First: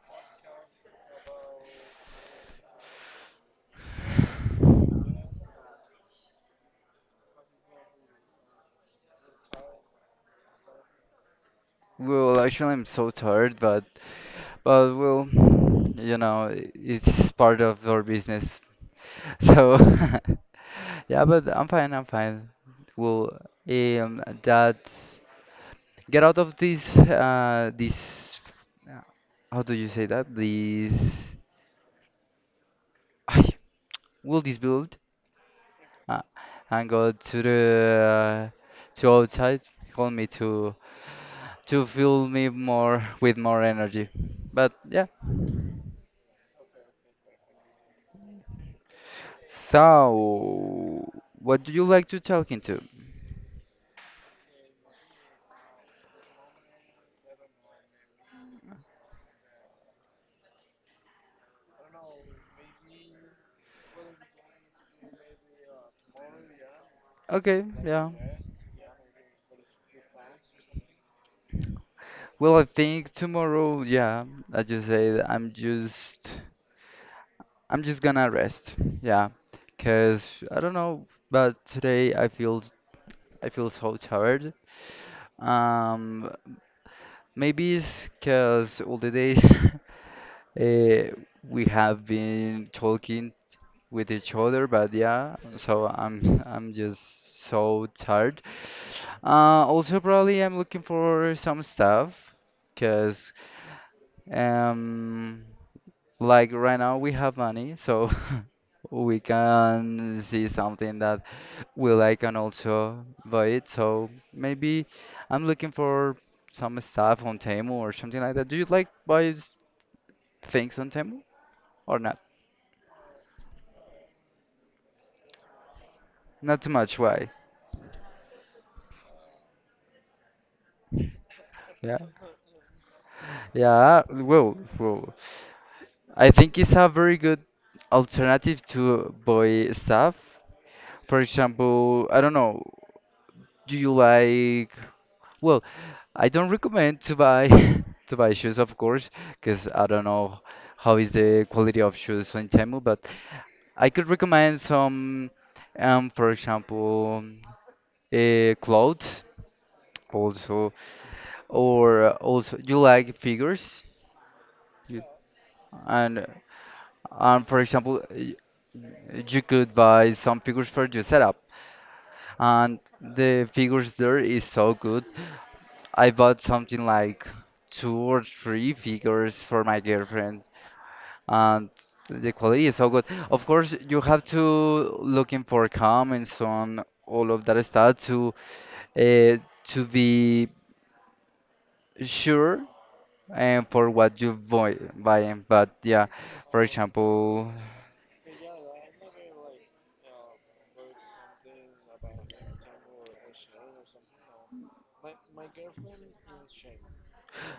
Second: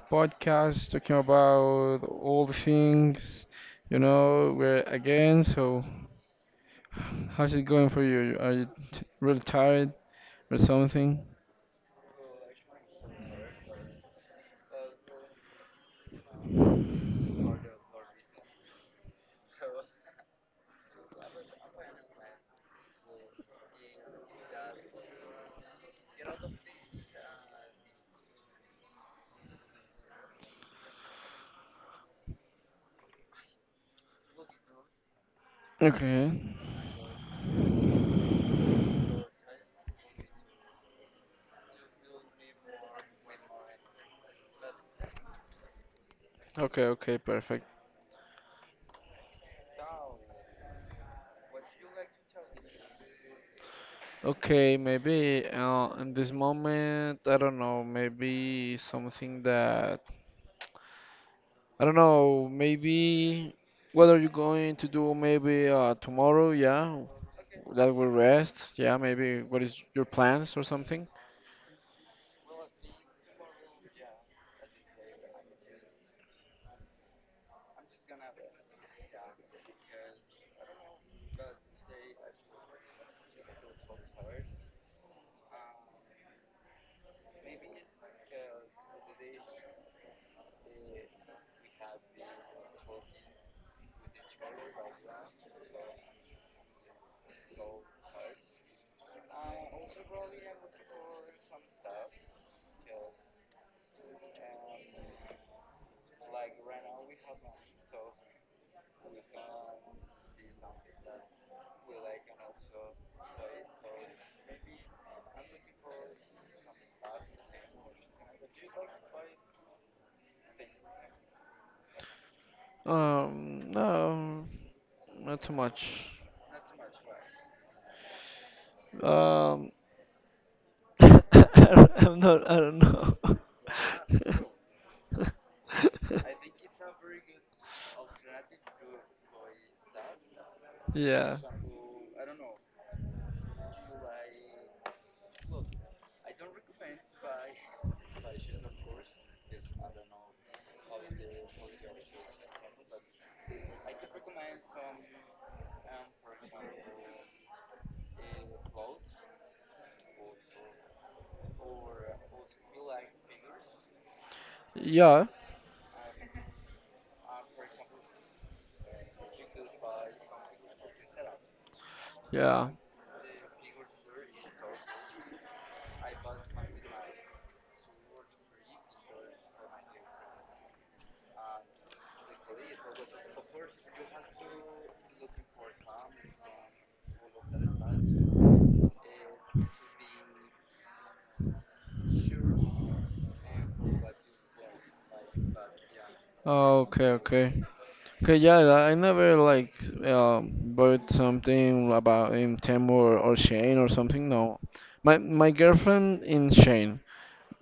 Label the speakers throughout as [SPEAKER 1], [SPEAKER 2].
[SPEAKER 1] podcast, talking about all the things, we're again, so how's it going for you? Are you t really tired or something?
[SPEAKER 2] Well, actually, I'm so tired, but well, it's part of our business. So yeah, but I'm fine. I'm fine. Well, that get out of this uh, how do you say that? This ay, will this build uh,
[SPEAKER 1] Okay.
[SPEAKER 2] and go to outside. Hold me to fill me more with more energy. But yeah.
[SPEAKER 1] Okay, okay, perfect.
[SPEAKER 2] So, what do you like to talk into?
[SPEAKER 1] Okay, maybe in this moment, I don't know, maybe something that, I don't know, maybe what are you going to do maybe tomorrow? Yeah,
[SPEAKER 2] Okay,
[SPEAKER 1] that will
[SPEAKER 2] yeah.
[SPEAKER 1] rest. Yeah, maybe what is your plans or something?
[SPEAKER 2] Well, I think tomorrow, yeah, I just said I'm just gonna rest. Yeah, 'cause I don't know, but today I feel so tired. Um, Maybe it's 'cause all the days uh, we have been talking with each other. But yeah, so I'm I'm just so tired. Also, probably I'm looking for some stuff, cause um, like right now we have money, so we can see something that we like and also buy it. So maybe I'm looking for some stuff on Temu or something like that. Do you like buy things on Temu or not?
[SPEAKER 1] No, not too much.
[SPEAKER 2] Not too much, why?
[SPEAKER 1] Um, I,
[SPEAKER 2] Yeah.
[SPEAKER 1] am not. I don't know.
[SPEAKER 2] Yeah. Well. I think it's a very good alternative to buy stuff. For
[SPEAKER 1] Yeah.
[SPEAKER 2] example, I don't know, do you like, well, I don't recommend to buy to buy shoes, of course, because I don't know how is the quality of shoes on Temu, but I could recommend some, for example, clothes also, or also you like figures, you,
[SPEAKER 1] Yeah.
[SPEAKER 2] and and for example, you could buy some figures for your setup,
[SPEAKER 1] Yeah.
[SPEAKER 2] and the figures there is so good. I bought something like 2 or 3 figures for my girlfriend, and the quality is so good. Of course, you have to looking for comments on all of that stuff uh, to be sure and for what you buying. But yeah, for
[SPEAKER 1] Oh, okay, okay.
[SPEAKER 2] example,
[SPEAKER 1] Okay, yeah, I never like bought something about in Temu or Shane or something. No, my girlfriend in Shane,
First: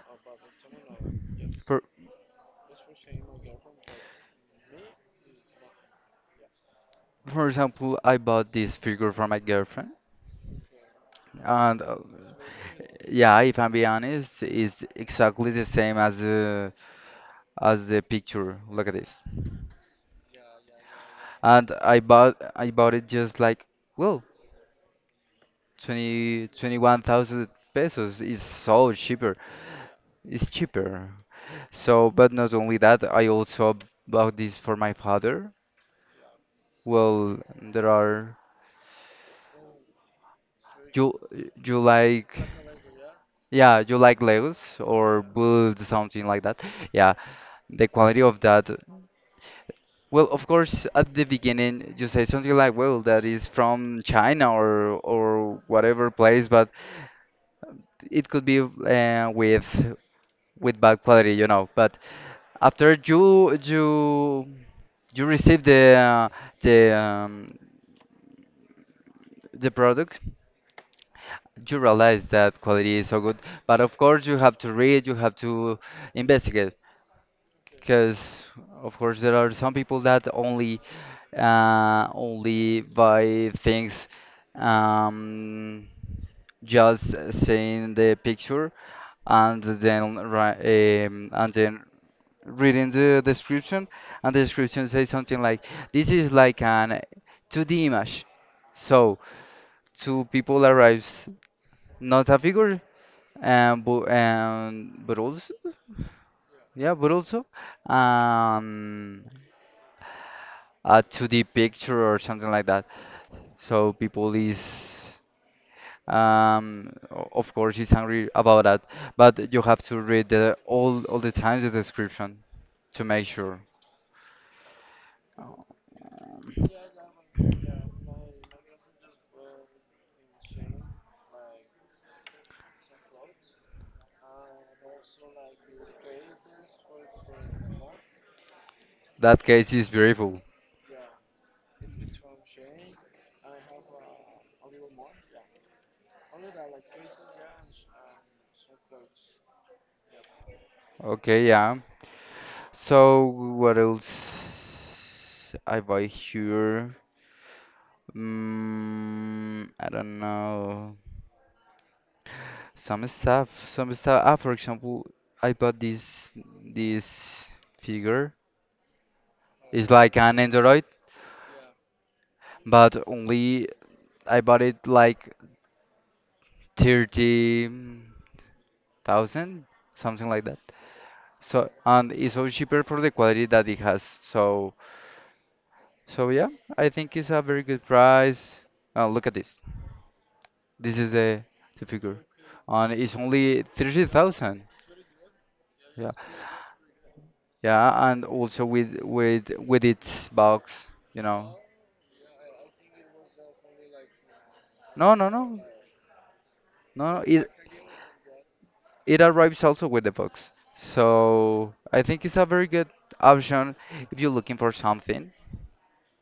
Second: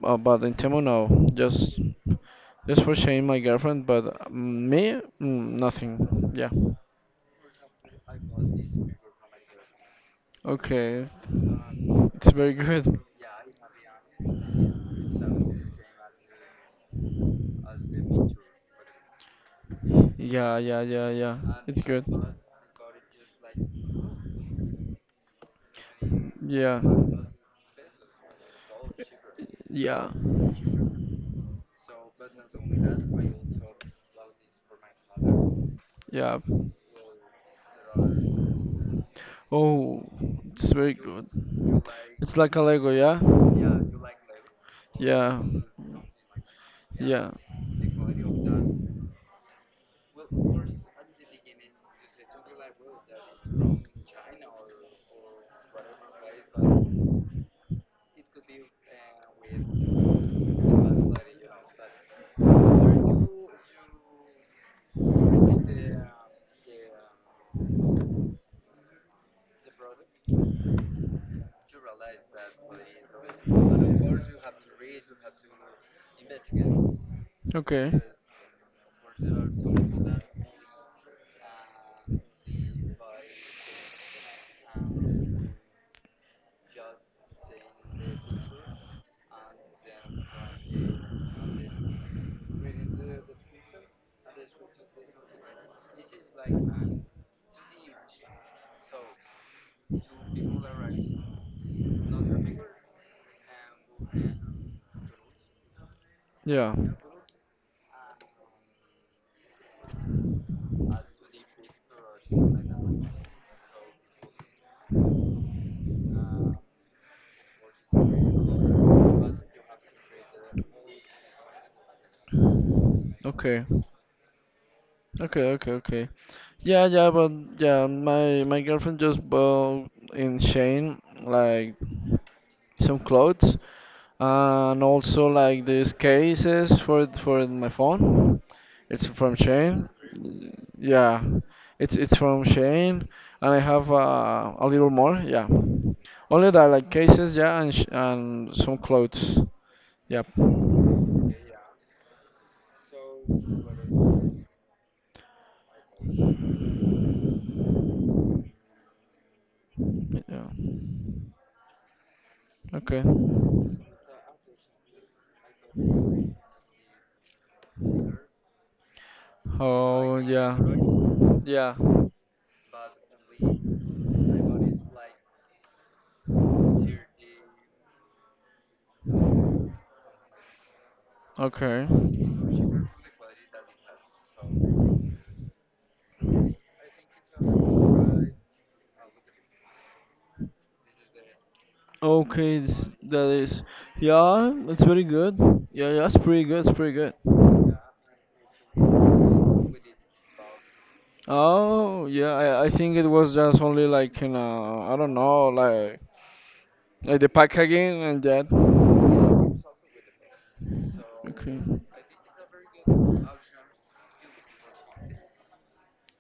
[SPEAKER 1] but in Temu no.
[SPEAKER 2] for
[SPEAKER 1] Just for sharing my girlfriend, but me, mm, nothing. Yeah.
[SPEAKER 2] For example, I bought this figure from my girlfriend,
[SPEAKER 1] Okay,
[SPEAKER 2] and
[SPEAKER 1] it's very good.
[SPEAKER 2] yeah, if I'm being honest, it's exactly the same as the picture. Look at this.
[SPEAKER 1] Yeah, yeah, yeah, yeah.
[SPEAKER 2] And
[SPEAKER 1] It's
[SPEAKER 2] I
[SPEAKER 1] good.
[SPEAKER 2] bought I bought it just like, well, twenty twenty
[SPEAKER 1] Yeah,
[SPEAKER 2] one thousand pesos. Is so cheaper.
[SPEAKER 1] yeah,
[SPEAKER 2] It's cheaper. So, but not only that, I also bought this for my father.
[SPEAKER 1] yeah.
[SPEAKER 2] Well, there are,
[SPEAKER 1] Oh, it's very
[SPEAKER 2] you
[SPEAKER 1] good.
[SPEAKER 2] you like.
[SPEAKER 1] It's like a Lego, yeah?
[SPEAKER 2] Yeah, you like Legos or
[SPEAKER 1] Yeah,
[SPEAKER 2] build something like that. Yeah,
[SPEAKER 1] yeah.
[SPEAKER 2] the quality of that. Well, of course, at the beginning you say something like, "Well, that is from China or whatever place," but it could be with bad quality. But after you receive the um, the product, you realize that quality is so good. But of course, you have to read, you have to investigate,
[SPEAKER 1] Okay.
[SPEAKER 2] because of course there are some people that only by things, um, just seeing the picture, and then and then reading the description, and the description says something like, this is like an 2D image, so two people arrives, not a figure, and but also,
[SPEAKER 1] Yeah.
[SPEAKER 2] yeah, but also, um, a 2D picture or something like that, so people is. Of course, he's angry about that, but you have to read the, all the times the description to make
[SPEAKER 1] Okay,
[SPEAKER 2] sure.
[SPEAKER 1] okay, okay, okay. Yeah, yeah, but yeah, my girlfriend just bought in Shane like some clothes and also like these cases for my phone. It's from
[SPEAKER 2] That case
[SPEAKER 1] Shane.
[SPEAKER 2] is beautiful.
[SPEAKER 1] Yeah, it's from Shane, and I have a little more. Yeah, only that like cases. Yeah, and some clothes. Yep.
[SPEAKER 2] Okay, yeah. So, what else I buy here? I don't
[SPEAKER 1] Yeah.
[SPEAKER 2] know.
[SPEAKER 1] Okay.
[SPEAKER 2] Some stuff, some stuff. Ah, for example, I bought this figure. It's like
[SPEAKER 1] Oh
[SPEAKER 2] an
[SPEAKER 1] yeah.
[SPEAKER 2] Android,
[SPEAKER 1] Yeah.
[SPEAKER 2] but only I bought it like 30 thousand, something like that. So,
[SPEAKER 1] Okay.
[SPEAKER 2] and it's so cheaper for the quality that it has. so yeah, I think it's a very good price. Look at this. This is the figure,
[SPEAKER 1] Okay,
[SPEAKER 2] and
[SPEAKER 1] this,
[SPEAKER 2] it's
[SPEAKER 1] that
[SPEAKER 2] only
[SPEAKER 1] is.
[SPEAKER 2] thirty
[SPEAKER 1] Yeah,
[SPEAKER 2] thousand.
[SPEAKER 1] it's very good. Yeah, yeah,
[SPEAKER 2] Yeah,
[SPEAKER 1] it's pretty good. It's pretty good.
[SPEAKER 2] yeah, and also with its box, you know.
[SPEAKER 1] Oh, yeah, I think it was just only like, you know, I
[SPEAKER 2] No,
[SPEAKER 1] don't
[SPEAKER 2] no,
[SPEAKER 1] know,
[SPEAKER 2] no, no.
[SPEAKER 1] like
[SPEAKER 2] no,
[SPEAKER 1] the
[SPEAKER 2] It
[SPEAKER 1] packaging and that.
[SPEAKER 2] it arrives also with the box.
[SPEAKER 1] Okay.
[SPEAKER 2] So I think it's a very good option if you're looking for something,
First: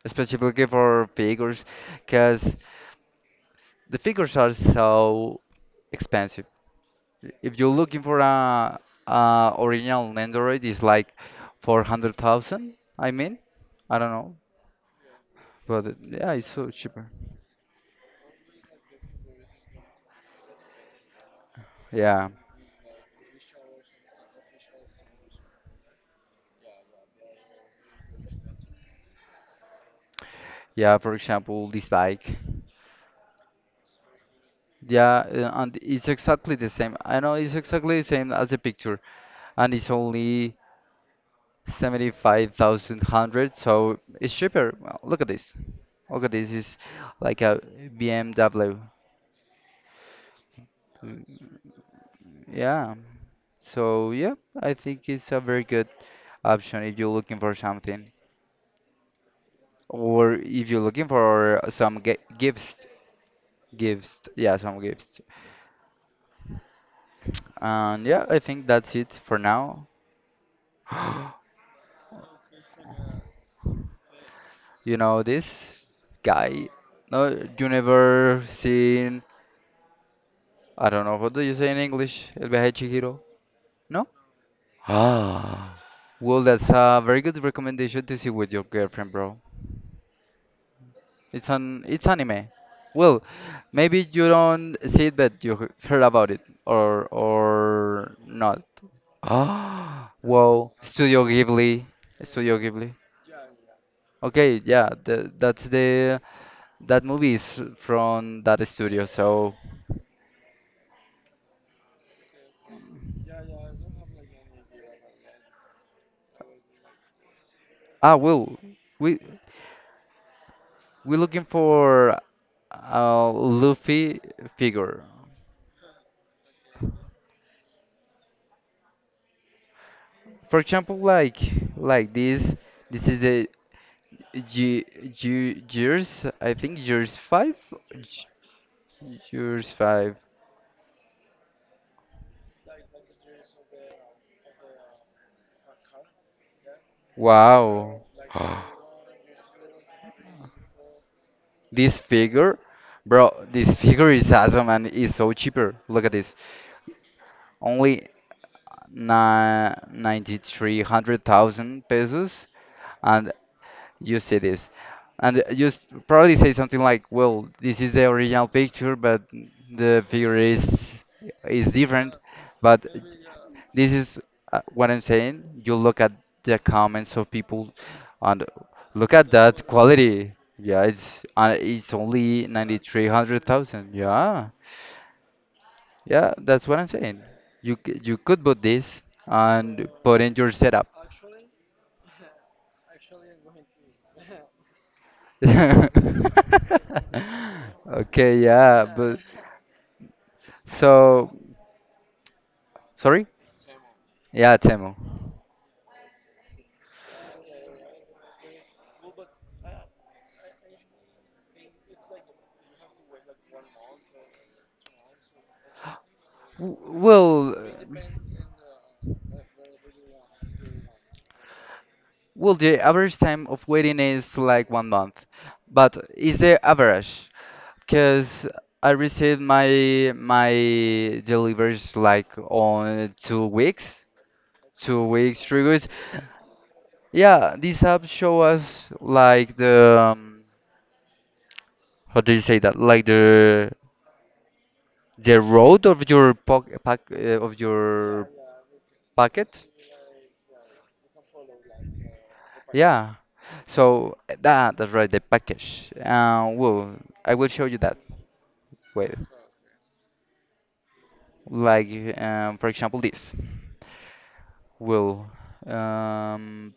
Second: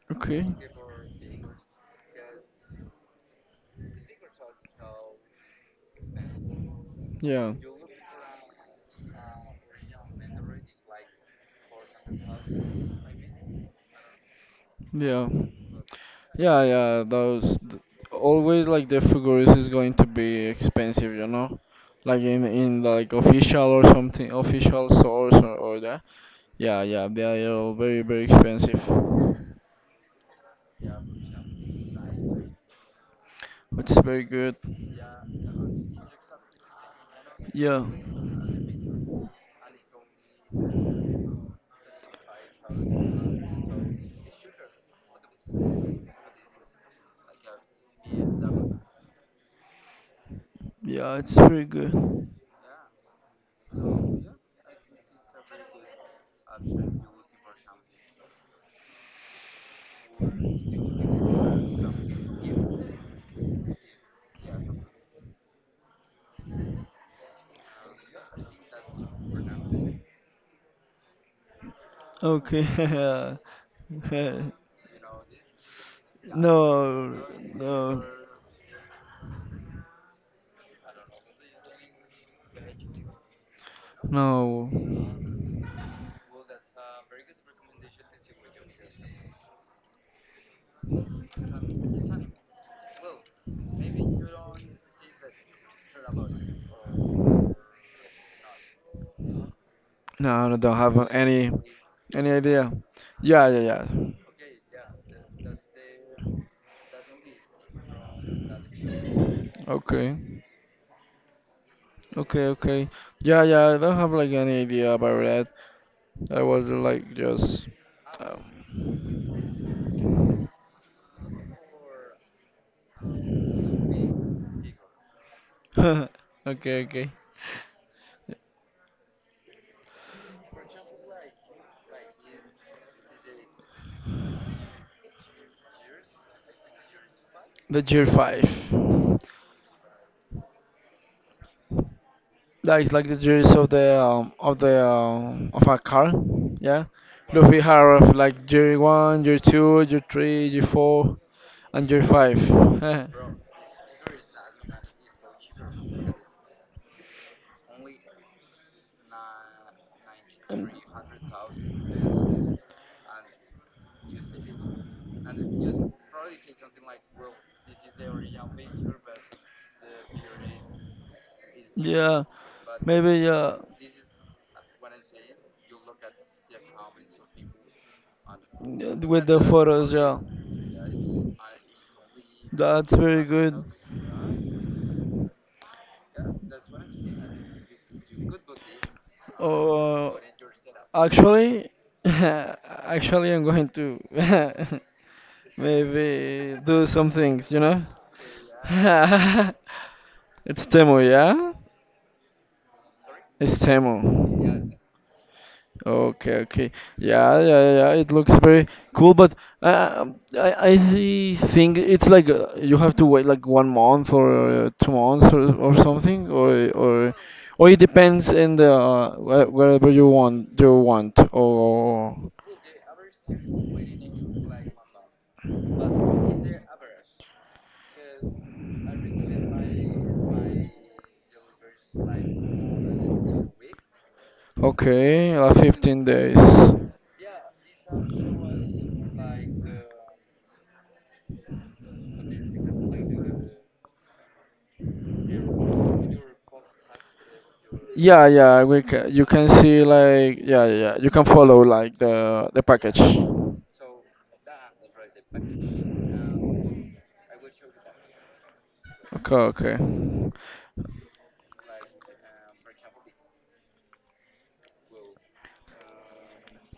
[SPEAKER 2] especially
[SPEAKER 1] Okay.
[SPEAKER 2] for figures, because the figures are so expensive.
[SPEAKER 1] Yeah.
[SPEAKER 2] If you're looking for a original Android, it's like 400,000, I mean. I don't know,
[SPEAKER 1] Yeah.
[SPEAKER 2] but yeah, it's
[SPEAKER 1] Yeah,
[SPEAKER 2] so
[SPEAKER 1] yeah,
[SPEAKER 2] cheaper.
[SPEAKER 1] always like the figurines is going to be expensive, you know, like
[SPEAKER 2] Yeah.
[SPEAKER 1] in like official or something, official source or that. Yeah, yeah, they are all very very expensive,
[SPEAKER 2] Yeah, for example, this bike.
[SPEAKER 1] which is very good.
[SPEAKER 2] Yeah, and it's exactly the same. I know it's
[SPEAKER 1] Yeah,
[SPEAKER 2] exactly the same as the picture, and it's only 75,000 hundred, so it's cheaper. Well, look at this. Look at this. It's like a BMW.
[SPEAKER 1] yeah, it's
[SPEAKER 2] Mm,
[SPEAKER 1] very good.
[SPEAKER 2] yeah. So yeah, I think it's a very good option if you're looking for something, or if you're looking for some gifts, yeah, some gifts. And yeah, I think that's it for now.
[SPEAKER 1] Okay,
[SPEAKER 2] This guy,
[SPEAKER 1] no,
[SPEAKER 2] no, you
[SPEAKER 1] no,
[SPEAKER 2] never seen, I don't know, what do you say in English? El viaje de Chihiro? No?
[SPEAKER 1] no,
[SPEAKER 2] Well, that's a very good recommendation to see with your girlfriend, bro. It's it's anime. Well, maybe you don't see it, but you heard about it, or not. Ah,
[SPEAKER 1] no, I
[SPEAKER 2] whoa,
[SPEAKER 1] don't have
[SPEAKER 2] Studio Ghibli.
[SPEAKER 1] any
[SPEAKER 2] Studio
[SPEAKER 1] idea.
[SPEAKER 2] Ghibli.
[SPEAKER 1] Yeah, yeah, yeah.
[SPEAKER 2] Okay, yeah, the, that's the that movie is from that studio. So,
[SPEAKER 1] Okay, okay, okay. Yeah, yeah, I don't have like any idea about that. I was like just. Um,
[SPEAKER 2] well, we we're looking for a Luffy figure.
[SPEAKER 1] okay, okay.
[SPEAKER 2] For example, like this. This is the G G Gears. I think Gears five.
[SPEAKER 1] The year
[SPEAKER 2] Ge-
[SPEAKER 1] five.
[SPEAKER 2] Gears five.
[SPEAKER 1] That is like the gears of the of a car. Yeah, Luffy
[SPEAKER 2] Wow.
[SPEAKER 1] have like year one, year two, year three, year four, and
[SPEAKER 2] This
[SPEAKER 1] year five.
[SPEAKER 2] figure, bro, this figure is awesome and is so cheaper. Look at this. Only ni 9,300,000 pesos. And you see this, and you probably say something like, well, this is the original picture, but the figure is different.
[SPEAKER 1] Yeah,
[SPEAKER 2] But
[SPEAKER 1] maybe yeah,
[SPEAKER 2] this is, what I'm saying, you look at the comments of people, and
[SPEAKER 1] yeah,
[SPEAKER 2] look
[SPEAKER 1] with
[SPEAKER 2] at
[SPEAKER 1] the
[SPEAKER 2] that
[SPEAKER 1] photos. Yeah.
[SPEAKER 2] quality. Yeah, it's only ninety
[SPEAKER 1] That's
[SPEAKER 2] three
[SPEAKER 1] very
[SPEAKER 2] hundred
[SPEAKER 1] good.
[SPEAKER 2] thousand. Yeah, yeah, that's what I'm saying. You could put this and
[SPEAKER 1] Oh,
[SPEAKER 2] put in your setup.
[SPEAKER 1] actually, actually, I'm going to maybe do some things, you know?
[SPEAKER 2] Okay, yeah, but.
[SPEAKER 1] It's Temu,
[SPEAKER 2] So,
[SPEAKER 1] yeah?
[SPEAKER 2] sorry?
[SPEAKER 1] It's
[SPEAKER 2] Yeah,
[SPEAKER 1] Temu.
[SPEAKER 2] Temu.
[SPEAKER 1] Okay, okay. Yeah, yeah, yeah. Yeah. It looks very cool, but uh, I think it's like you have to wait like 1 month or 2 months or something,
[SPEAKER 2] W- Well,
[SPEAKER 1] or it depends in the wherever you want. Or
[SPEAKER 2] Well, the average time of waiting is like one month, but is the average? Because I received my deliveries like on 2 weeks, 2 weeks,
[SPEAKER 1] okay, like
[SPEAKER 2] 3 weeks.
[SPEAKER 1] 15 days.
[SPEAKER 2] Yeah, these apps show us like the, how do you say that? Like the road of your
[SPEAKER 1] Yeah, yeah. We can, you
[SPEAKER 2] packet.
[SPEAKER 1] can see like yeah, yeah, yeah. You can follow like the package.
[SPEAKER 2] Yeah. So, that's right, the package. Well, I will show you that. Wait,
[SPEAKER 1] Okay, okay.
[SPEAKER 2] like, for example, this will. Um,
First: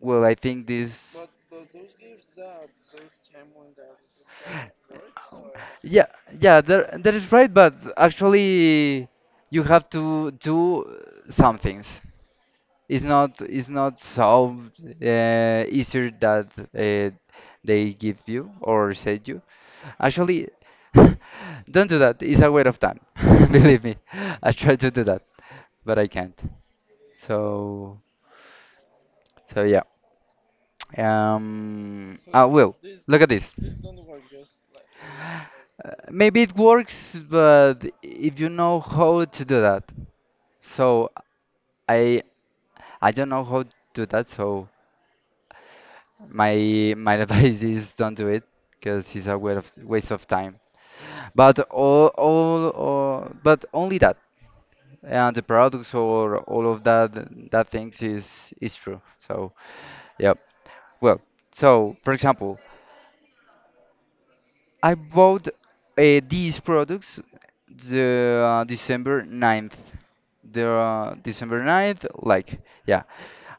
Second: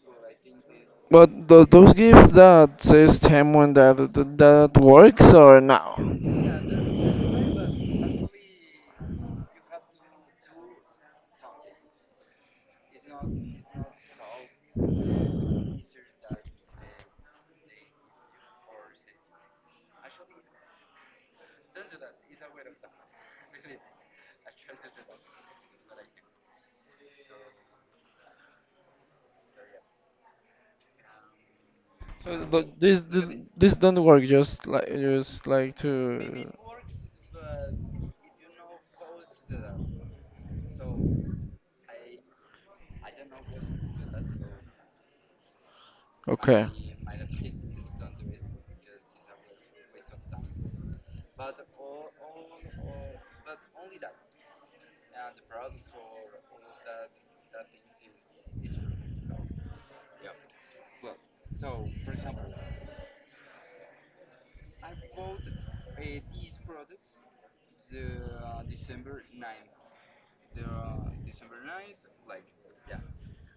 [SPEAKER 2] well, I think this.
[SPEAKER 1] But those gifts that says Temuan that, that that works or no?
[SPEAKER 2] Yeah, yeah, that that is right, but actually you have to do some things. It's not solved easier that uh, they give you or said you. Actually, don't do that. It's a waste of time. Believe me, I try to do that, but I can't. So so yeah.
[SPEAKER 1] So
[SPEAKER 2] Ah, well. Look at this.
[SPEAKER 1] this don't work. Just like
[SPEAKER 2] Maybe
[SPEAKER 1] to.
[SPEAKER 2] it works, but if you know how to do that, so I I don't know how to do that, so.
[SPEAKER 1] Okay.
[SPEAKER 2] My advice is don't do it because it's a waste of time. But all but only that, and the products or all of that things is true. So yeah. Well, so for example, I bought these products the December 9th. The December 9th, like, yeah.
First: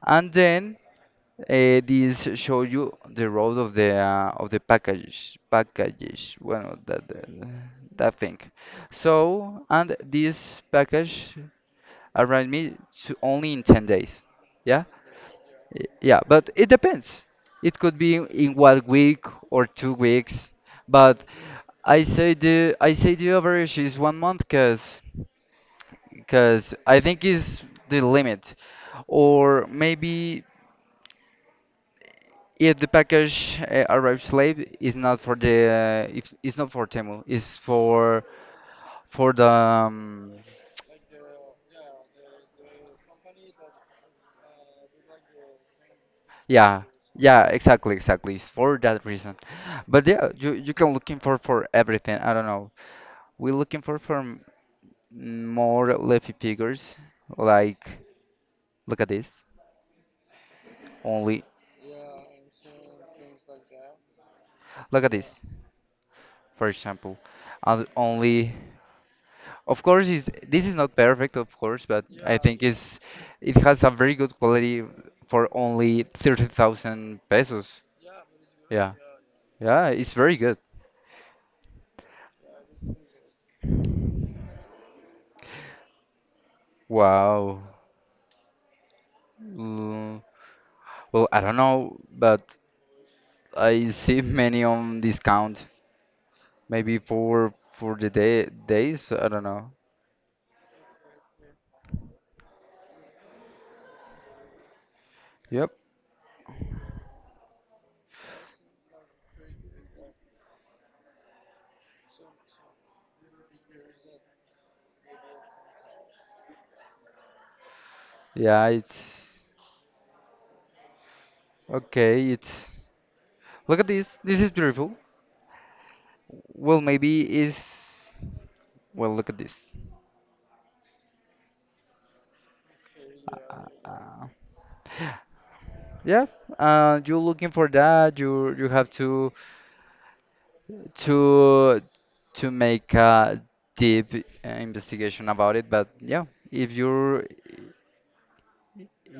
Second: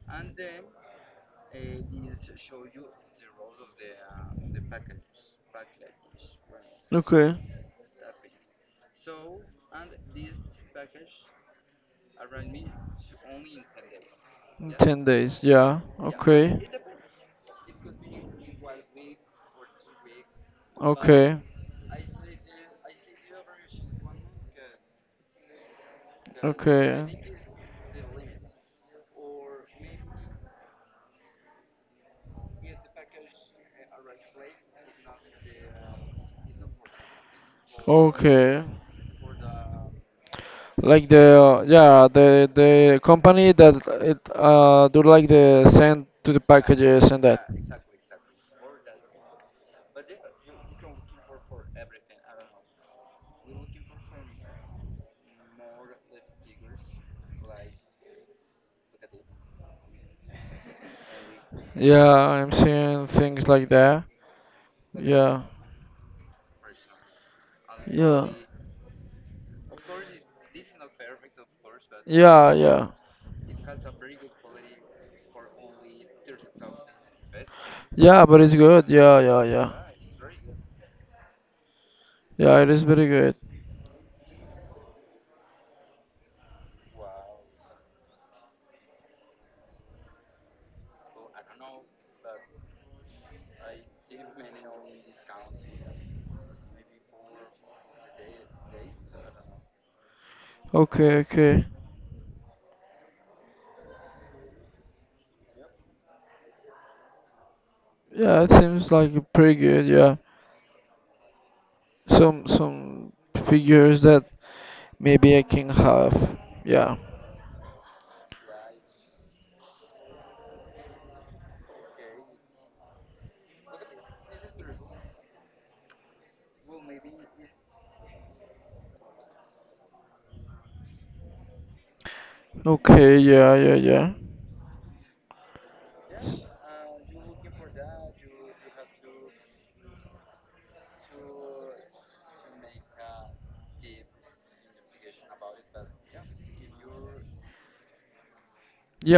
[SPEAKER 2] And then, these show you the road of the package, well, that
[SPEAKER 1] Okay.
[SPEAKER 2] that thing. So, and this package arrived me to only in 10 days,
[SPEAKER 1] In
[SPEAKER 2] yeah.
[SPEAKER 1] 10 days. Yeah.
[SPEAKER 2] Yeah, but it
[SPEAKER 1] Okay.
[SPEAKER 2] depends, it could be in one week or 2 weeks, but
[SPEAKER 1] Okay.
[SPEAKER 2] I say the average is one month, because I
[SPEAKER 1] Okay.
[SPEAKER 2] think is the limit. Or maybe, if the package arrives late, it's not for the, if it's
[SPEAKER 1] uh,
[SPEAKER 2] not for Temu, it's for
[SPEAKER 1] Okay.
[SPEAKER 2] for the,
[SPEAKER 1] Like the yeah, the company that it do like the send to the yeah
[SPEAKER 2] yeah,
[SPEAKER 1] packages and that.
[SPEAKER 2] yeah, exactly, exactly, it's for that reason. But yeah, you can looking for everything. I don't know. We're looking for more leafy figures. Like, look at this, only.
[SPEAKER 1] Yeah, I'm seeing things like that.
[SPEAKER 2] Look at this,
[SPEAKER 1] Yeah.
[SPEAKER 2] for example. And
[SPEAKER 1] Yeah.
[SPEAKER 2] only. Of course,
[SPEAKER 1] Quality.
[SPEAKER 2] is this is not perfect, of course, but I
[SPEAKER 1] Yeah, it's
[SPEAKER 2] think
[SPEAKER 1] yeah, it's
[SPEAKER 2] is it has a very good quality for only 30,000 pesos. Yeah.
[SPEAKER 1] yeah, but it's good.
[SPEAKER 2] Yeah.
[SPEAKER 1] Yeah, yeah, yeah.
[SPEAKER 2] Yeah, it's very good.
[SPEAKER 1] Yeah it's, yeah, it is very good.
[SPEAKER 2] Wow. Mm, Well, I don't know, but I see many on discount. Maybe for the day days, I don't know.
[SPEAKER 1] Okay, okay.
[SPEAKER 2] Yep.
[SPEAKER 1] Yeah, it seems like pretty good. Yeah, some figures that maybe I can have. Yeah.
[SPEAKER 2] Yeah, it's okay. It's Look at this. This is beautiful. Well, look at this.
[SPEAKER 1] Okay. Yeah. Yeah. Yeah.
[SPEAKER 2] Yeah. Yeah,
[SPEAKER 1] S-
[SPEAKER 2] you're looking for that. You have to to make a deep investigation about it. But yeah, if you're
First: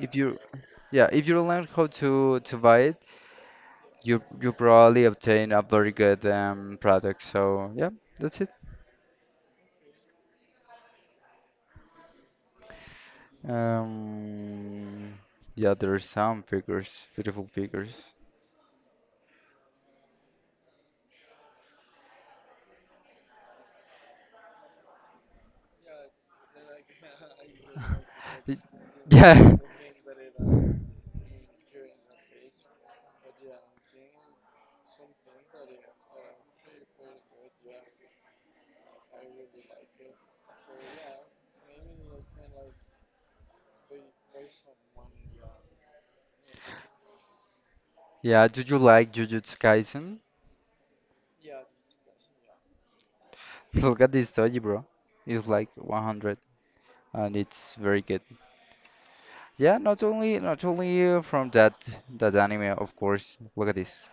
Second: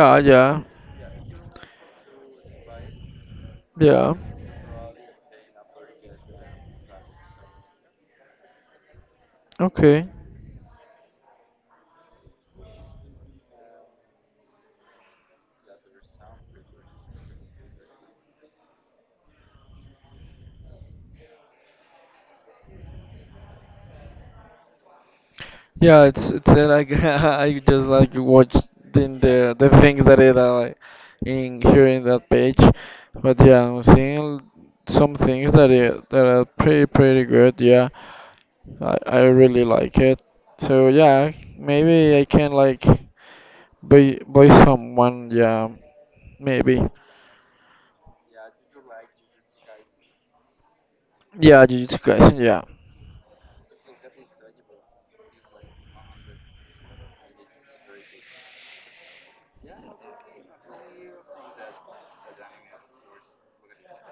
[SPEAKER 2] if you
[SPEAKER 1] Yeah.
[SPEAKER 2] yeah if you learn how to buy it,
[SPEAKER 1] Yeah.
[SPEAKER 2] you probably obtain a very good product. So yeah, that's it.
[SPEAKER 1] Okay.
[SPEAKER 2] Um, yeah, there are some figures, beautiful figures.
[SPEAKER 1] Yeah. It's like I just like watch
[SPEAKER 2] Y-
[SPEAKER 1] in
[SPEAKER 2] Yeah,
[SPEAKER 1] the things that it like in here in that page, but yeah, I'm seeing some things that it, that are pretty pretty good. Yeah. I really like it. So yeah, maybe I can like buy buy someone. Yeah, maybe.
[SPEAKER 2] yeah. Do you like Jujutsu Kaisen?
[SPEAKER 1] Yeah, Jujutsu Kaisen. Yeah.
[SPEAKER 2] Look at this toy, bro. It's like 100, and it's very good. Yeah, not only from that anime, of course. Look at this.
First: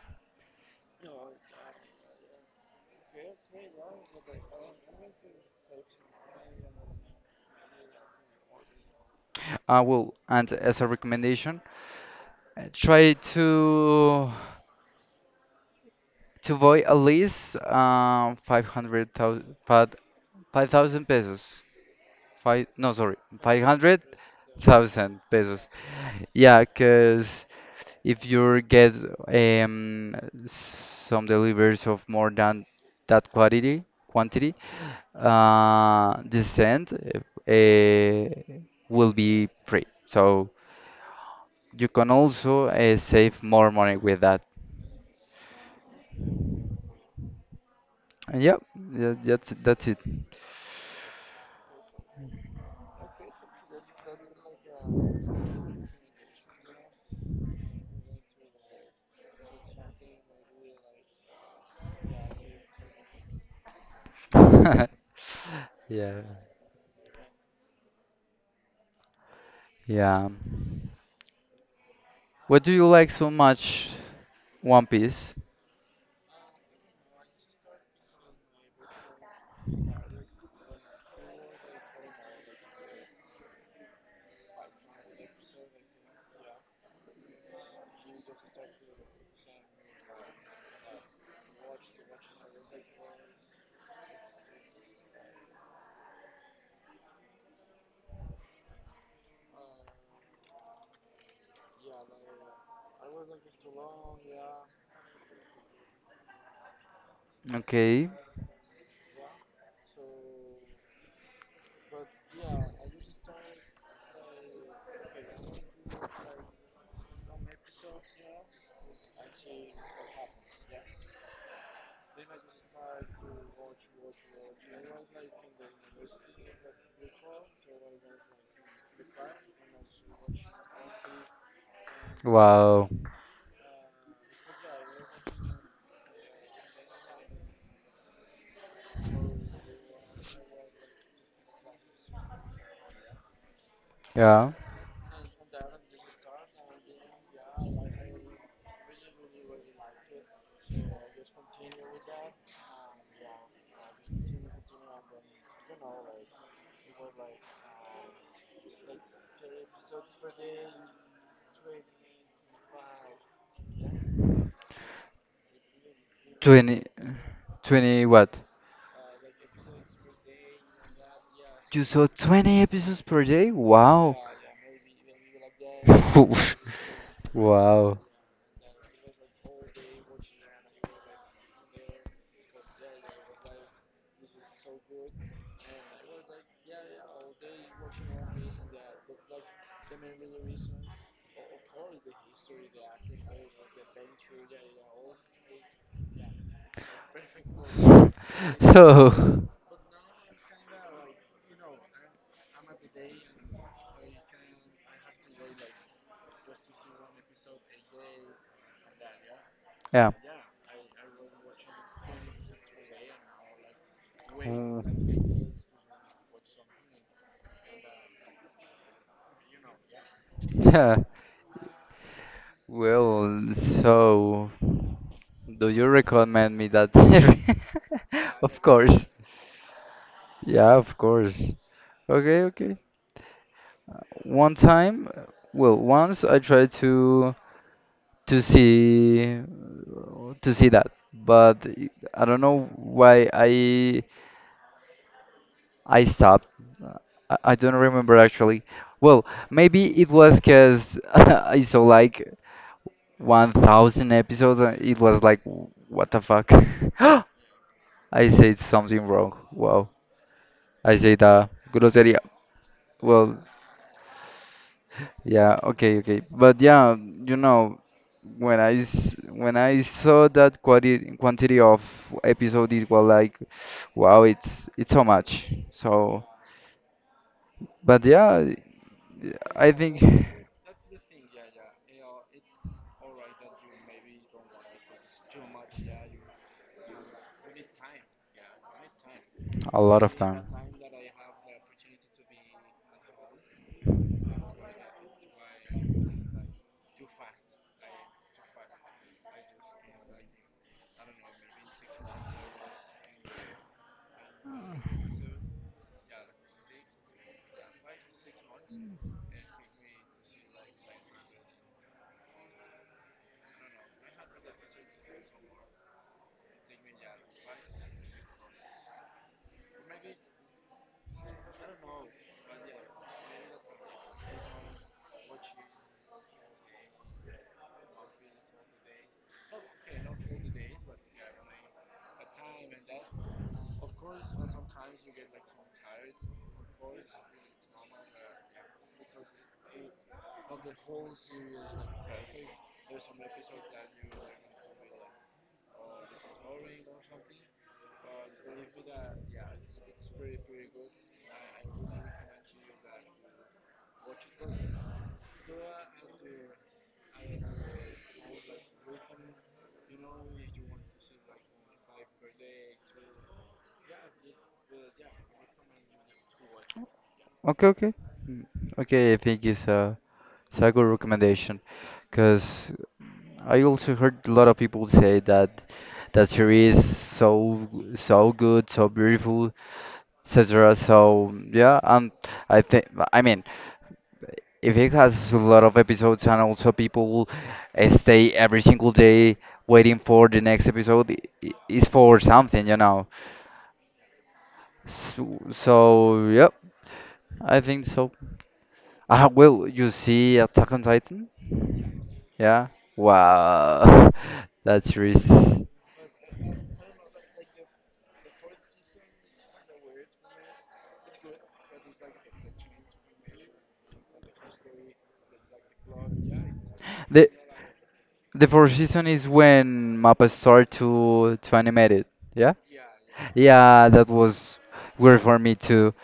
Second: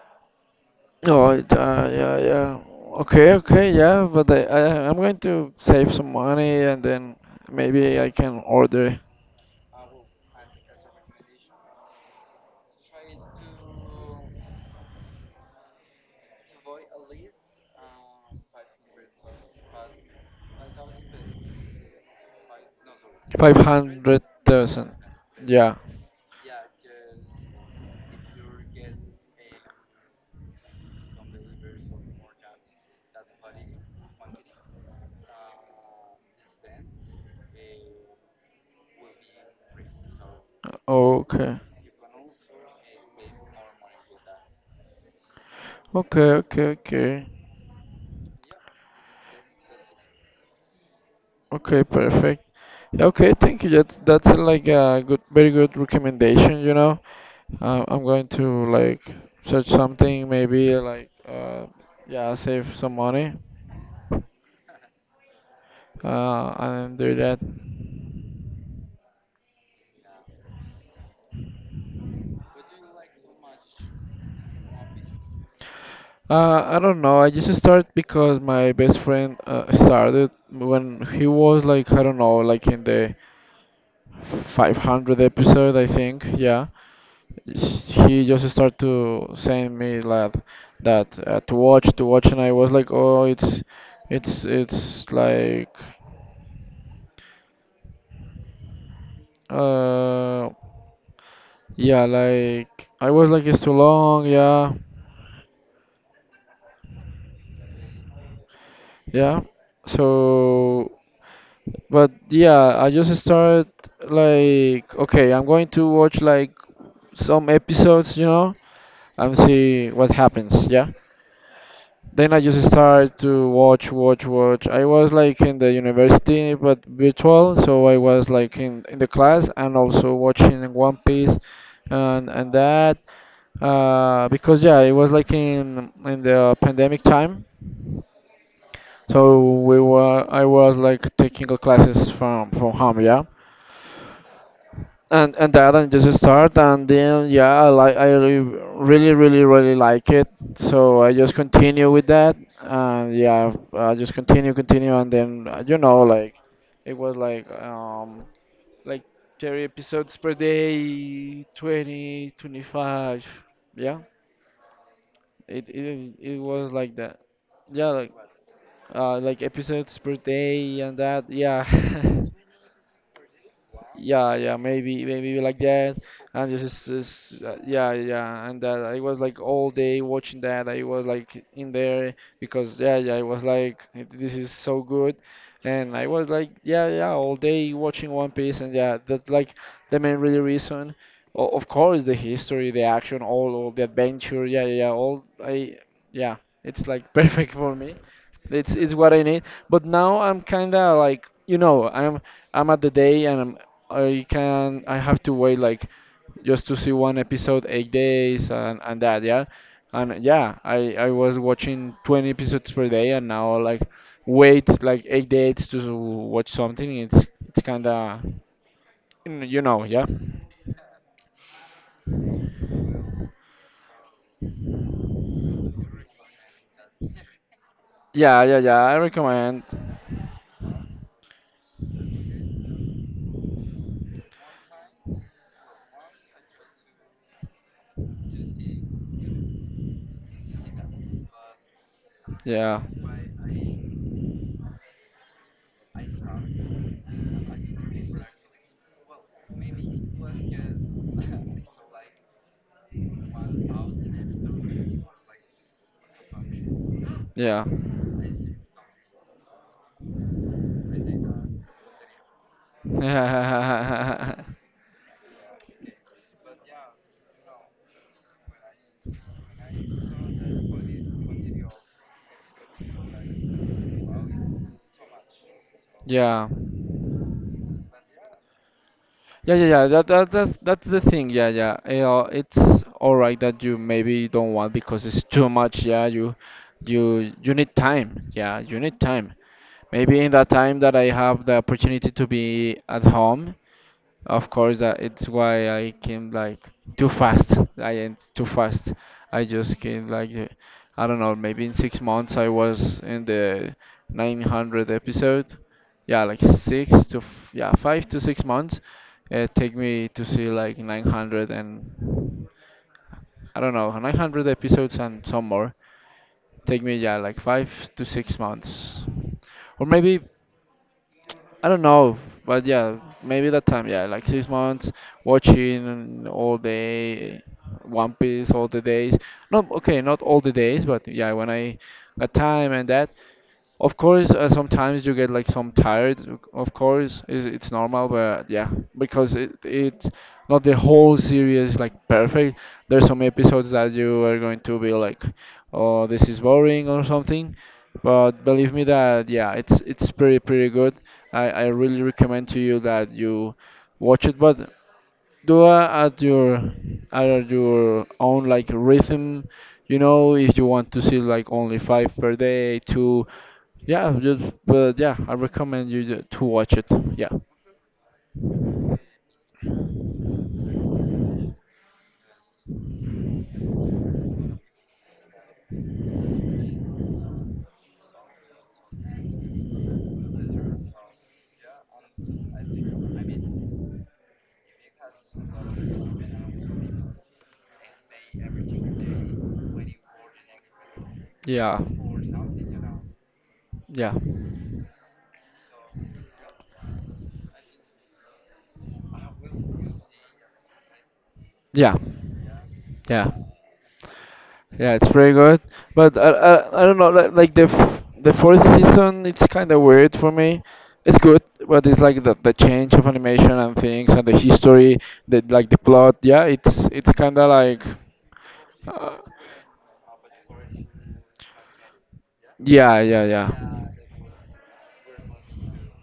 [SPEAKER 1] Oh, it, yeah, yeah. Okay, okay, yeah. But I'm going to save some money and then maybe I can order
[SPEAKER 2] I will, and as a recommendation, try to buy at least, 500,000, 5,000 pesos. Five, no, sorry,
[SPEAKER 1] 500,000.
[SPEAKER 2] 500,000 pesos.
[SPEAKER 1] Yeah.
[SPEAKER 2] Yeah, cuz if you get um, some deliveries of more than that quantity, the send will be free. So
[SPEAKER 1] Okay.
[SPEAKER 2] you can also save more money with that.
[SPEAKER 1] Okay. Okay. Okay.
[SPEAKER 2] And yeah, that's it.
[SPEAKER 1] Okay. Perfect. Yeah, okay. Thank you. That that's like a good, very good recommendation. You know. I'm going to like search something, maybe like yeah, save some money
[SPEAKER 2] Yeah.
[SPEAKER 1] and do that.
[SPEAKER 2] Yeah. What do you like so much? One Piece.
[SPEAKER 1] I don't know. I just started because my best friend started when he was like I don't know, like in the 500 episode, I think. Yeah, he just started to send me like that to watch, and I was like, oh, it's like. Uh, Yeah, like I was like it's too long. Yeah,
[SPEAKER 2] Okay.
[SPEAKER 1] yeah. So, but yeah, I just started like okay, I'm going to watch like some episodes, you know, and see what happens. Yeah. Then I just started to watch, watch, watch. I was like in the university, but virtual, so I was like in the class and also watching One Piece and
[SPEAKER 2] Wow.
[SPEAKER 1] that. Because yeah, it was like in the pandemic time, so we were I was like taking the classes from home, yeah,
[SPEAKER 2] Yeah.
[SPEAKER 1] and that and just start and then yeah, I like really really really like it, so I just continue with that and yeah, I just continue continue and then you know like it was like 30 episodes per day, 20, 25, yeah, it was
[SPEAKER 2] 20,
[SPEAKER 1] like that. Yeah,
[SPEAKER 2] 20 what?
[SPEAKER 1] like episodes per day and that. Yeah,
[SPEAKER 2] You saw 20 episodes per day? Wow.
[SPEAKER 1] yeah yeah maybe maybe like that and just yeah
[SPEAKER 2] Wow.
[SPEAKER 1] yeah and that I was like all day watching that I was like in there because yeah yeah I was like this is so good and I was like yeah yeah all day watching One Piece and yeah that's like the main really reason of course the history the action all the adventure yeah yeah yeah, all I yeah it's like perfect for me it's what I need
[SPEAKER 2] So,
[SPEAKER 1] but now I'm kind of like you know I'm at the day and I'm I can I have to wait like just to see one episode 8 days and that yeah
[SPEAKER 2] yeah.
[SPEAKER 1] and yeah I was watching 20 episodes per day and now like wait like 8 days to watch something it's kind of you know yeah
[SPEAKER 2] Yeah. Well, so do you recommend me that series?
[SPEAKER 1] yeah
[SPEAKER 2] Of
[SPEAKER 1] yeah yeah I
[SPEAKER 2] course.
[SPEAKER 1] recommend
[SPEAKER 2] Yeah, of course. Okay, okay. One time, uh, Once I tried to to see to see that, but I don't know
[SPEAKER 1] yeah
[SPEAKER 2] why I stopped. Uh, I don't remember actually. Well, maybe it was because I saw like 1,000 episodes and it was like, what the fuck?
[SPEAKER 1] yeah
[SPEAKER 2] I said something wrong. Wow. I said grosseria. Well, yeah, okay, okay. But yeah, you know, when I saw that quantity of episode, it was like, wow, it's so much. So,
[SPEAKER 1] yeah
[SPEAKER 2] but yeah,
[SPEAKER 1] yeah, yeah,
[SPEAKER 2] I
[SPEAKER 1] yeah.
[SPEAKER 2] think.
[SPEAKER 1] That, that that's the thing. Yeah, yeah. Yeah, it's all right that you maybe don't want because it's too much. Yeah, you need time. Yeah, you need time.
[SPEAKER 2] A lot of
[SPEAKER 1] Maybe in
[SPEAKER 2] time.
[SPEAKER 1] that time that I have the opportunity to be at home, of course, that it's why I came like too fast. I went too fast. I just came like I don't know, maybe in 6 months I was in the 900 episode. Yeah, like six to f yeah 5 to 6 months. It take me to see like 900 and I don't know 900 episodes and some more. Take me yeah like 5 to 6 months, or maybe I don't know, but yeah, maybe that time, yeah, like 6 months watching all day One Piece all the days. Not okay, not all the days, but yeah, when I got time and that. Of course, sometimes you get like some tired. Of course, it's normal, but yeah, because it's not the whole series like perfect. There's some episodes that you are going to be like, oh, this is boring or something. But believe me that yeah, it's pretty pretty good. I really recommend to you that you watch it, but do it at your own like rhythm. You know, if you want to see like only five per day, two, yeah, just but yeah, I recommend you to watch it. Yeah,
[SPEAKER 2] Okay, okay. Mm, okay, I think it's a good recommendation because I also heard a lot of people say that she is so good, so beautiful, etc. So yeah, I think I mean if it has a lot of episodes and also people stay every single day waiting for the next episode,
[SPEAKER 1] yeah,
[SPEAKER 2] it's for something, you know.
[SPEAKER 1] yeah,
[SPEAKER 2] So, so yep, I think so. Ah, will you see Attack on Titan?
[SPEAKER 1] yeah,
[SPEAKER 2] Yeah.
[SPEAKER 1] yeah.
[SPEAKER 2] Wow,
[SPEAKER 1] Yeah,
[SPEAKER 2] that's
[SPEAKER 1] it's
[SPEAKER 2] risk.
[SPEAKER 1] pretty good, but I don't know like the fourth season. It's kind of weird for me. It's good, but it's like the change of animation and things and the history, the like the plot. Yeah, it's
[SPEAKER 2] The
[SPEAKER 1] kind of like
[SPEAKER 2] the fourth season
[SPEAKER 1] uh,
[SPEAKER 2] is when Mappa start to animate it. Yeah.
[SPEAKER 1] yeah, yeah,
[SPEAKER 2] Yeah,
[SPEAKER 1] yeah.
[SPEAKER 2] that was weird for me too,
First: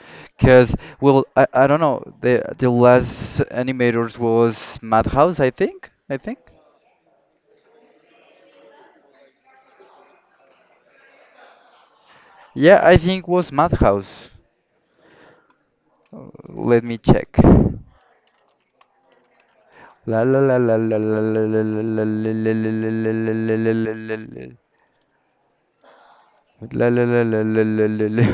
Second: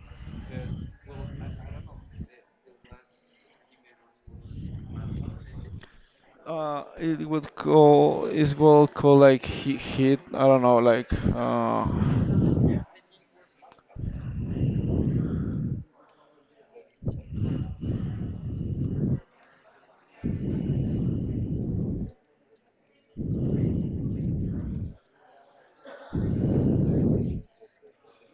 [SPEAKER 2] cause well, I don't know. The last animators was Madhouse, I think.
[SPEAKER 1] It would call is what called like hit, hit. I don't know, like
[SPEAKER 2] Yeah, I think was Madhouse. Let me check. La la la la la la la la la la la la la la.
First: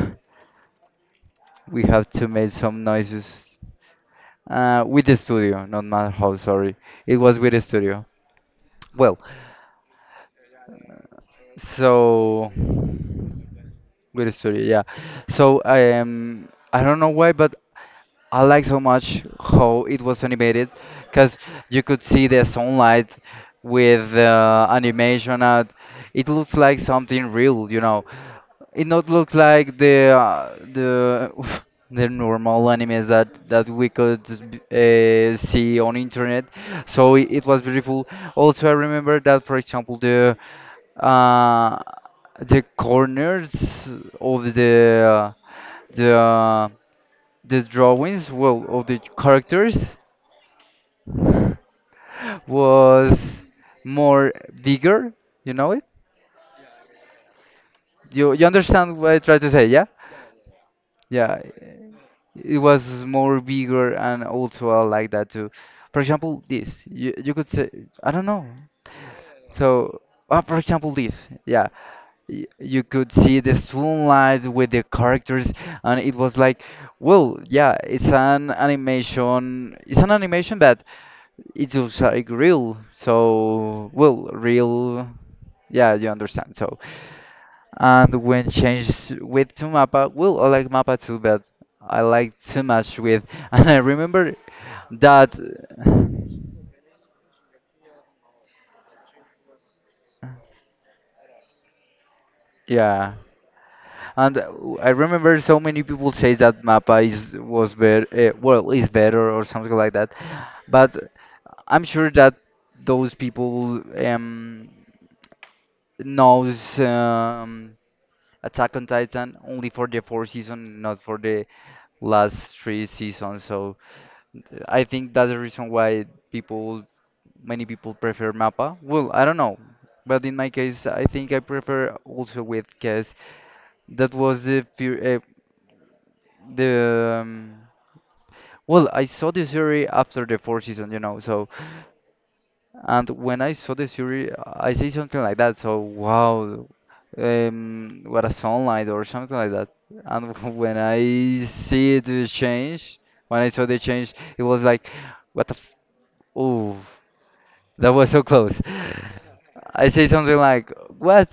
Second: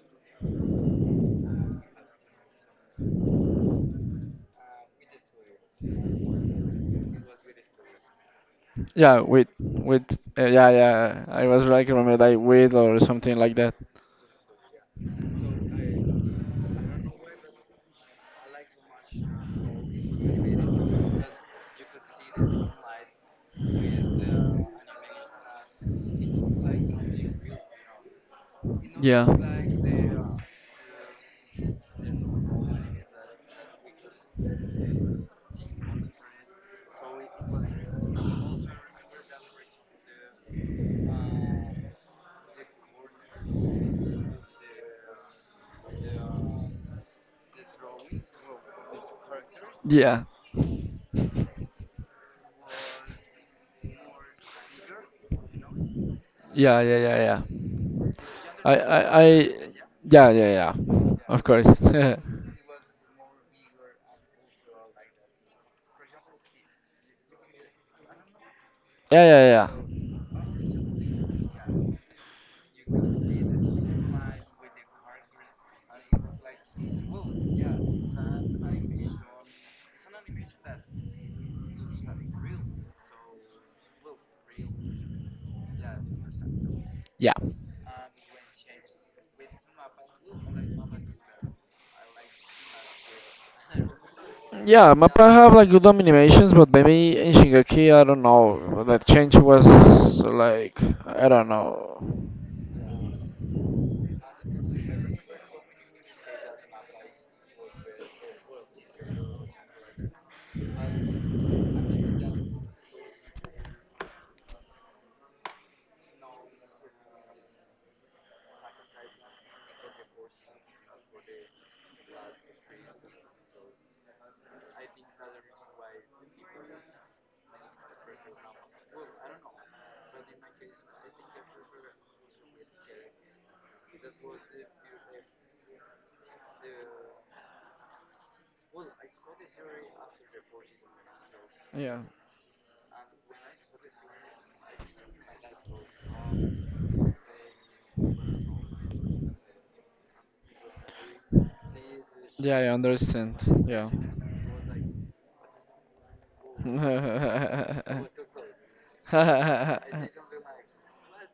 [SPEAKER 2] We have to make some noises. With the studio, not my house. Sorry, it was with the studio. Well,
[SPEAKER 1] yeah, with yeah, yeah. I was like remember like
[SPEAKER 2] so
[SPEAKER 1] with or something like that.
[SPEAKER 2] with the studio, yeah. So I don't know why, but I like so much how it was animated, because you could see the sunlight with animation. At it looks like something real, you know. It not looks like the the normal animes that we could see on internet. So it was beautiful. Also, I remember that, for example, uh, the corners of the uh, the drawings, well, of the characters
[SPEAKER 1] Yeah,
[SPEAKER 2] was more bigger. You know it?
[SPEAKER 1] yeah, yeah, yeah, yeah.
[SPEAKER 2] You understand what I
[SPEAKER 1] I,
[SPEAKER 2] try to say? Yeah,
[SPEAKER 1] yeah, yeah, yeah.
[SPEAKER 2] yeah.
[SPEAKER 1] Of course.
[SPEAKER 2] It was more bigger and also I like that too. For example, this you, you could say I don't know.
[SPEAKER 1] Yeah, yeah, yeah.
[SPEAKER 2] So, for example, this yeah, you could see the sunlight with the characters, and it was like, well, yeah, it's an animation. It's an animation that it looks like real. So, well, real. Yeah, you understand. So,
[SPEAKER 1] Yeah.
[SPEAKER 2] and when changed with to Mappa, well, I like Mappa too, but I like too much with. And I remember
[SPEAKER 1] Yeah, Mappa
[SPEAKER 2] that,
[SPEAKER 1] have like good animations, but maybe in Shingeki, I don't know. The change was like, I don't know.
[SPEAKER 2] yeah. And I remember so many people say that Mappa is was better, well, is better or something like that. But I'm sure that those people knows Attack on Titan only for the fourth season, not for the last three seasons. So I think that's the reason why people many people prefer Mappa. Well, I don't know, but in my case, I think I prefer also with because that was the fear, the well, I saw the series after the fourth season, you know. So,
[SPEAKER 1] Yeah.
[SPEAKER 2] and when I saw the series, I say something like that. So, wow, what a sunlight or something like that. And
[SPEAKER 1] Yeah, I understand.
[SPEAKER 2] when I saw the change, it was like, what the oh.
[SPEAKER 1] Yeah.
[SPEAKER 2] That was so close.
[SPEAKER 1] yeah,
[SPEAKER 2] I say something like, "What?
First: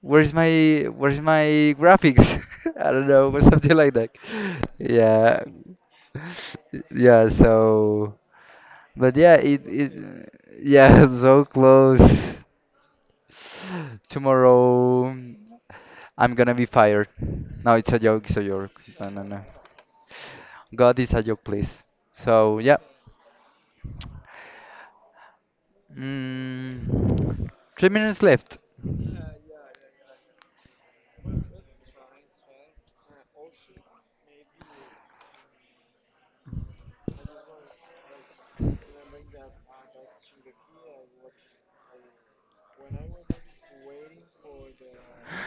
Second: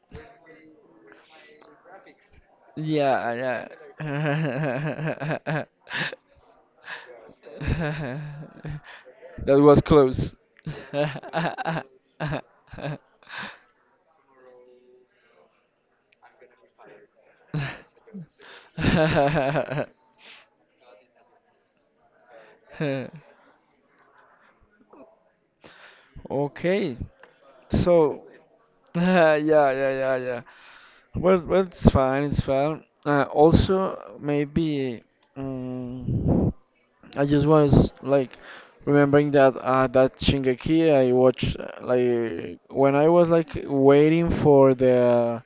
[SPEAKER 2] Where's my graphics?" I don't know, or
[SPEAKER 1] yeah.
[SPEAKER 2] something like that. Yeah, yeah. So, but yeah,
[SPEAKER 1] That
[SPEAKER 2] it
[SPEAKER 1] was
[SPEAKER 2] it
[SPEAKER 1] close.
[SPEAKER 2] yeah, so close. Tomorrow, I'm gonna be fired. No, it's a joke. It's a joke. No, no, no. God is a joke, please. So yeah,
[SPEAKER 1] Okay,
[SPEAKER 2] mm, three minutes
[SPEAKER 1] so
[SPEAKER 2] left.
[SPEAKER 1] yeah, yeah, yeah, yeah. Well, well, it's fine, it's fine. Also, maybe um, I just was like remembering that that Shingeki I watched like when I was like waiting for the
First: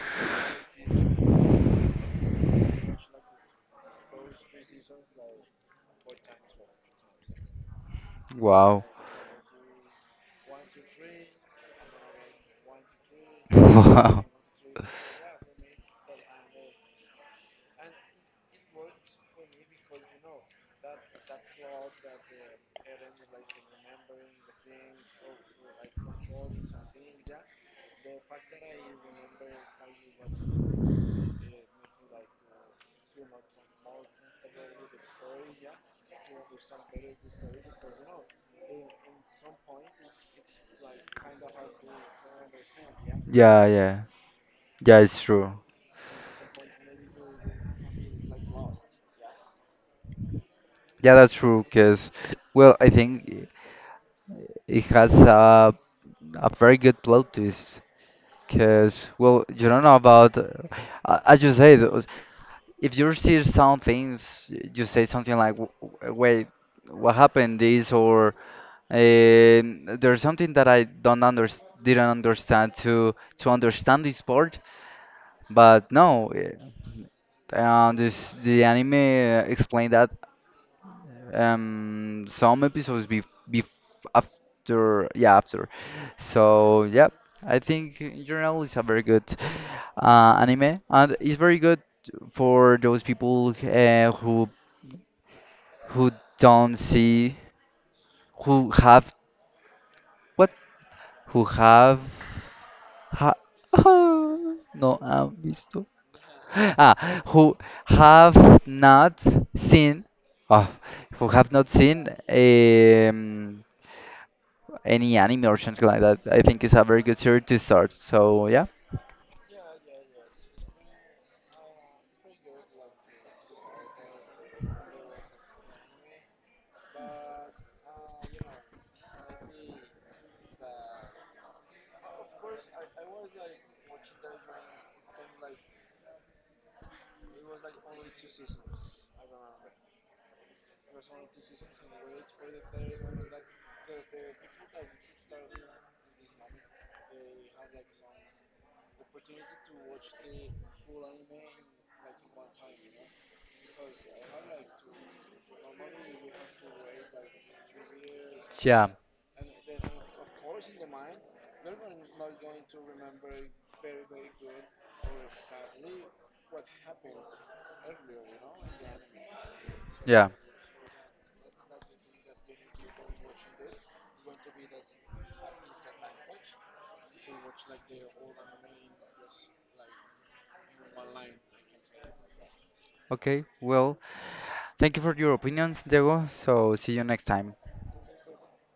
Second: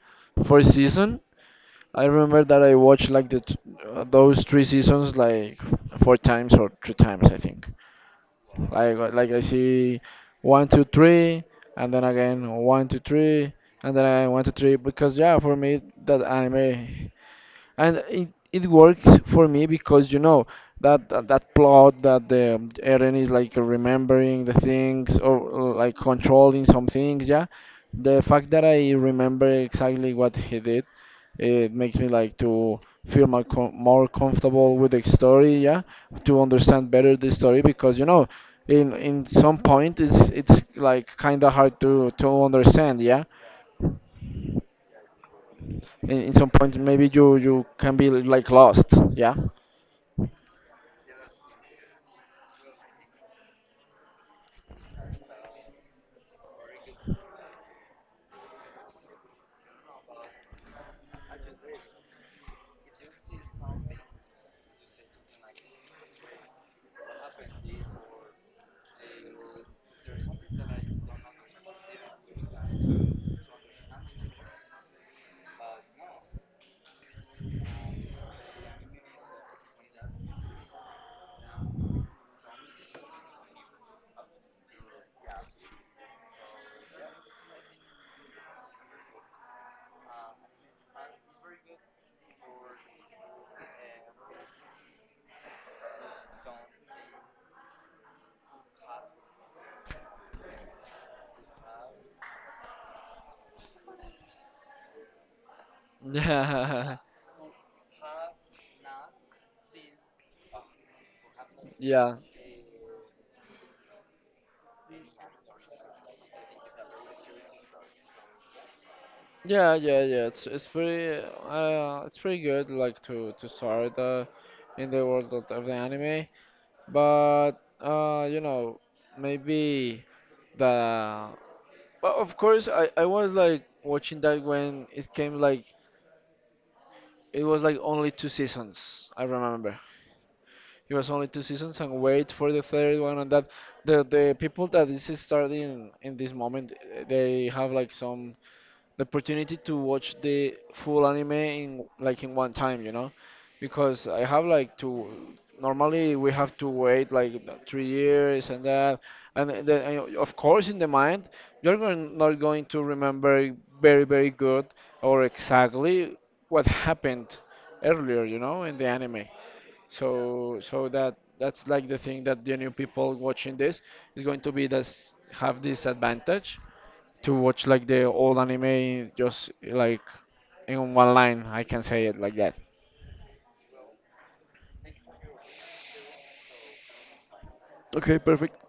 [SPEAKER 1] for season. I remember that I watched like those three seasons like four times or three times I think.
[SPEAKER 2] Wow.
[SPEAKER 1] Like I see 1, 2, 3, and then again 1, 2, 3, and then
[SPEAKER 2] Wow.
[SPEAKER 1] I 1, 2, 3. Because yeah, for me that anime and it works for me because you know that that, that plot that the Eren is like remembering the things or like controlling some things yeah the fact that I remember exactly what he did it makes me like to feel more, more comfortable with the story yeah to understand better the story because you know in some point it's like kind of hard to understand yeah
[SPEAKER 2] Yeah, yeah, yeah. It's true.
[SPEAKER 1] in some point maybe you can be like lost yeah
[SPEAKER 2] Yeah, that's true. Cause, well, I think it has a very good plot twist. Cause, well, you don't know about, as you said. If you see some things, you say something like, "Wait, what happened? This or there's something that I don't under didn't understand to understand this part." But no, this the anime explained that some episodes be after yeah after. So yeah, I think in general it's a very good anime and it's very good for those people who who don't see, who have what? Who have ha, no han visto. Ah, who have not seen, oh, who have not seen
[SPEAKER 1] yeah. Yeah,
[SPEAKER 2] any anime or something like that. I think it's a very good series to start. So yeah.
[SPEAKER 1] yeah, yeah, yeah. It's pretty good like to start in the world of the anime, but you know maybe the but of course I was like watching that when it came like it was like only two seasons I remember it was only two seasons and wait for the third one and that the people that this is starting in this moment eh, they have like some the opportunity to watch the full anime in like in one time, you know, because I have like to normally we have to wait like 3 years and
[SPEAKER 2] Yeah,
[SPEAKER 1] that, and then and of course in the mind you're going, not going to remember very very good or exactly what happened earlier, you know, in the anime.
[SPEAKER 2] yeah.
[SPEAKER 1] So so that that's like the thing that the new people watching this is going to be this have this advantage to watch like the old anime just like in one line. I can say it like that.
[SPEAKER 2] Okay, well, thank you for your opinions, Diego. So, see you next time.
[SPEAKER 1] Okay, perfect.